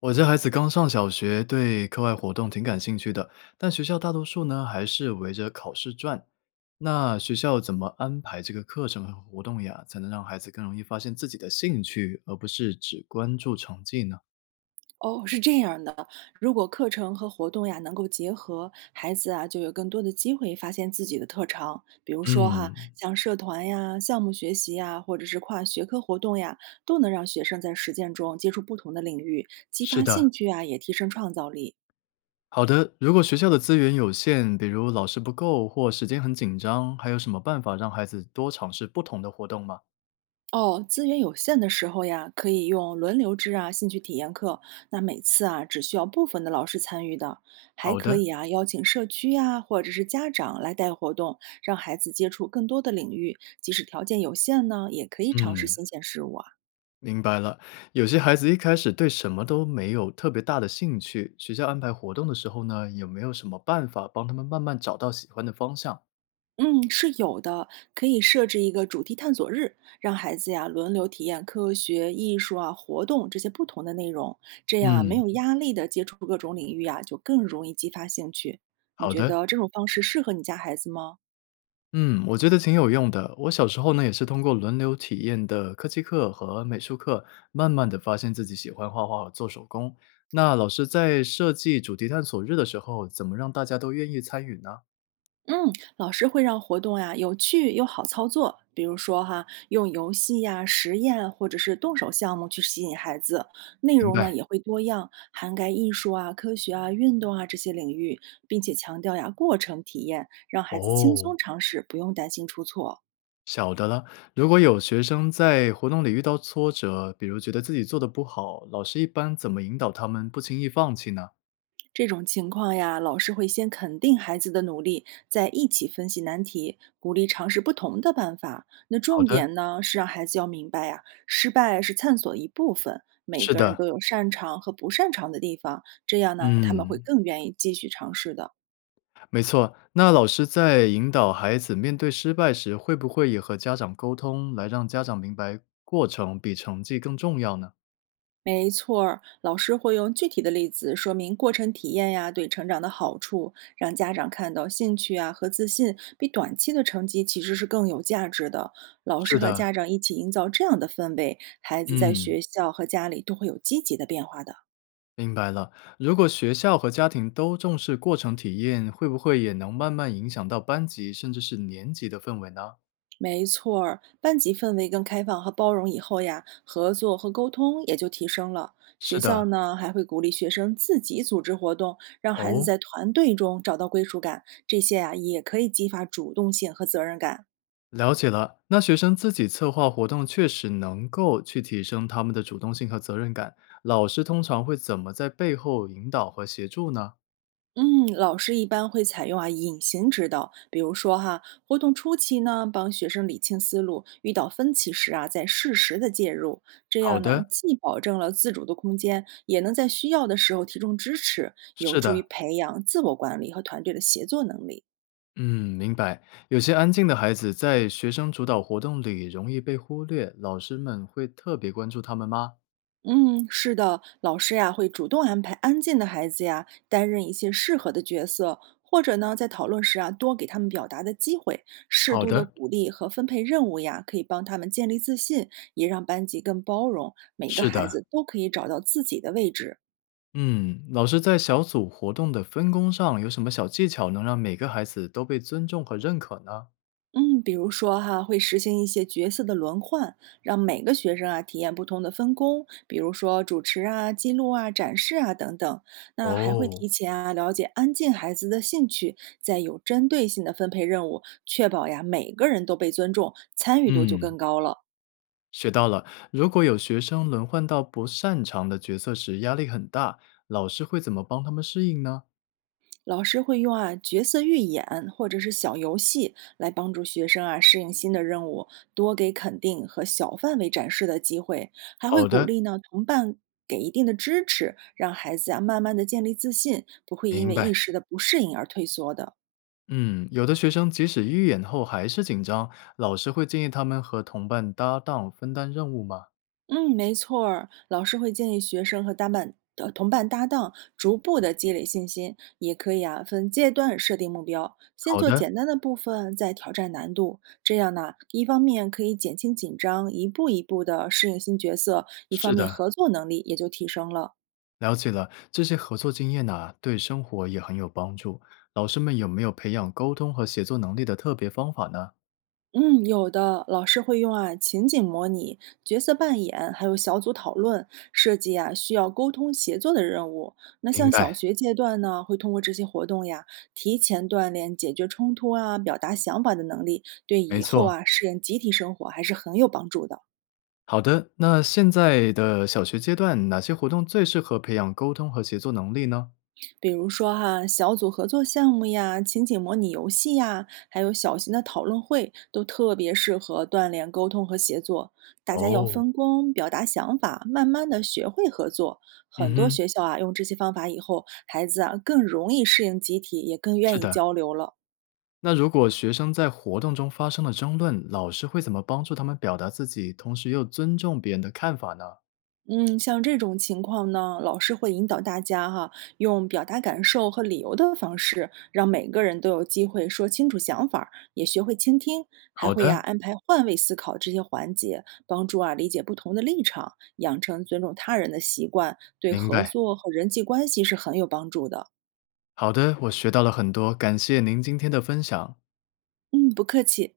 我家孩子刚上小学，对课外活动挺感兴趣的，但学校大多数呢还是围着考试转。那学校怎么安排这个课程和活动呀，才能让孩子更容易发现自己的兴趣，而不是只关注成绩呢？哦，是这样的，如果课程和活动呀能够结合，孩子啊就有更多的机会发现自己的特长。比如说哈，嗯，像社团呀、项目学习呀，或者是跨学科活动呀，都能让学生在实践中接触不同的领域，激是发的，兴趣啊，也提升创造力。好的。如果学校的资源有限，比如老师不够或时间很紧张，还有什么办法让孩子多尝试不同的活动吗？哦，资源有限的时候呀，可以用轮流制啊，兴趣体验课。那每次啊，只需要部分的老师参与的，还好可的，以啊，邀请社区呀、或者是家长来带活动，让孩子接触更多的领域。即使条件有限呢，也可以尝试嗯，新鲜事物啊。明白了，有些孩子一开始对什么都没有特别大的兴趣，学校安排活动的时候呢，有没有什么办法帮他们慢慢找到喜欢的方向？嗯，是有的，可以设置一个主题探索日，让孩子呀轮流体验科学、艺术啊、活动这些不同的内容，这样啊没嗯，有压力的接触各种领域啊，就更容易激发兴趣。你好觉的，得这种方式适合你家孩子吗？嗯，我觉得挺有用的。我小时候呢，也是通过轮流体验的科技课和美术课，慢慢的发现自己喜欢画画和做手工。那老师在设计主题探索日的时候，怎么让大家都愿意参与呢？嗯，老师会让活动呀有趣又好操作，比如说哈，用游戏呀、实验或者是动手项目去吸引孩子，内明容呢白。也会多样，涵盖艺术啊、科学啊、运动啊这些领域，并且强调呀过程体验，让孩子轻哦，松尝试，不用担心出错。晓得了。如果有学生在活动里遇到挫折，比如觉得自己做的不好，老师一般怎么引导他们不轻易放弃呢？这种情况呀，老师会先肯定孩子的努力，再一起分析难题，鼓励尝试不同的办法。那好重的，点呢，是让孩子要明白呀，失败是探索一部分，每是个人的，都有擅长和不擅长的地方，这样呢，他们会嗯，更愿意继续尝试的。没错。那老师在引导孩子面对失败时，会不会也和家长沟通，来让家长明白过程比成绩更重要呢？没错儿，老师会用具体的例子说明过程体验呀对成长的好处，让家长看到兴趣啊和自信比短期的成绩其实是更有价值的。老是师和的，家长一起营造这样的氛围，孩子在嗯，学校和家里都会有积极的变化的。明白了。如果学校和家庭都重视过程体验，会不会也能慢慢影响到班级甚至是年级的氛围呢？没错儿，班级氛围更开放和包容以后呀，合作和沟通也就提升了。学是的，校呢还会鼓励学生自己组织活动，让孩子哦。在团队中找到归属感，这些呀也可以激发主动性和责任感。了解了，那学生自己策划活动确实能够去提升他们的主动性和责任感。老师通常会怎么在背后引导和协助呢？嗯，老师一般会采用啊隐形指导，比如说哈，活动初期呢，帮学生理清思路，遇到分歧时啊，再适时的介入，这好样呢，的，既保证了自主的空间，也能在需要的时候提供支持，有是助于的，培养自我管理和团队的协作能力。嗯，明白。有些安静的孩子在学生主导活动里容易被忽略，老师们会特别关注他们吗？嗯，是的，老师呀会主动安排安静的孩子呀担任一些适合的角色，或者呢在讨论时啊多给他们表达的机会，适好度的的，鼓励和分配任务呀，可以帮他们建立自信，也让班级更包容，每个是孩的，子都可以找到自己的位置。嗯，老师在小组活动的分工上有什么小技巧能让每个孩子都被尊重和认可呢？嗯，比如说哈，会实行一些角色的轮换，让每个学生啊体验不同的分工，比如说主持啊、记录啊、展示啊等等。那还会哦，提前啊了解安静孩子的兴趣，再有针对性的分配任务，确保呀每个人都被尊重，参与度就嗯。更高了。学到了，如果有学生轮换到不擅长的角色时，压力很大，老师会怎么帮他们适应呢？老师会用啊角色预演或者是小游戏来帮助学生啊适应新的任务，多给肯定和小范围展示的机会，还会好鼓的，励呢同伴给一定的支持，让孩子啊慢慢的建立自信，不会因明为白。一时的不适应而退缩的。嗯，有的学生即使预演后还是紧张，老师会建议他们和同伴搭档分担任务吗？嗯，没错儿，老师会建议学生和同伴搭档，逐步的积累信心。也可以啊，分阶段设定目标，先好做的，简单的部分，再挑战难度。这样呢，一方面可以减轻紧张，一步一步的适应新角色；一方是面的，合作能力也就提升了。了解了。这些合作经验呐、对生活也很有帮助。老师们有没有培养沟通和协作能力的特别方法呢？嗯，有的，老师会用啊情景模拟、角色扮演，还有小组讨论设计啊需要沟通协作的任务。那明像小白，学阶段呢，会通过这些活动呀，提前锻炼解决冲突啊、表达想法的能力，对没以后错。啊适应集体生活还是很有帮助的。好的，那现在的小学阶段，哪些活动最适合培养沟通和协作能力呢？比如说哈，小组合作项目呀、情景模拟游戏呀，还有小型的讨论会，都特别适合锻炼沟通和协作。大家要哦，分工，表达想法，慢慢的学会合作。嗯很多哼，学校啊，用这些方法以后，孩子啊更容易适应集体，也更是愿意的。交流了。那如果学生在活动中发生了争论，老师会怎么帮助他们表达自己，同时又尊重别人的看法呢？嗯，像这种情况呢，老师会引导大家哈，用表达感受和理由的方式，让每个人都有机会说清楚想法儿也学会倾听，还好会呀、的，安排换位思考这些环节，帮助啊理解不同的立场，养成尊重他人的习惯，对明合白。作和人际关系是很有帮助的。好的，我学到了很多，感谢您今天的分享。嗯，不客气。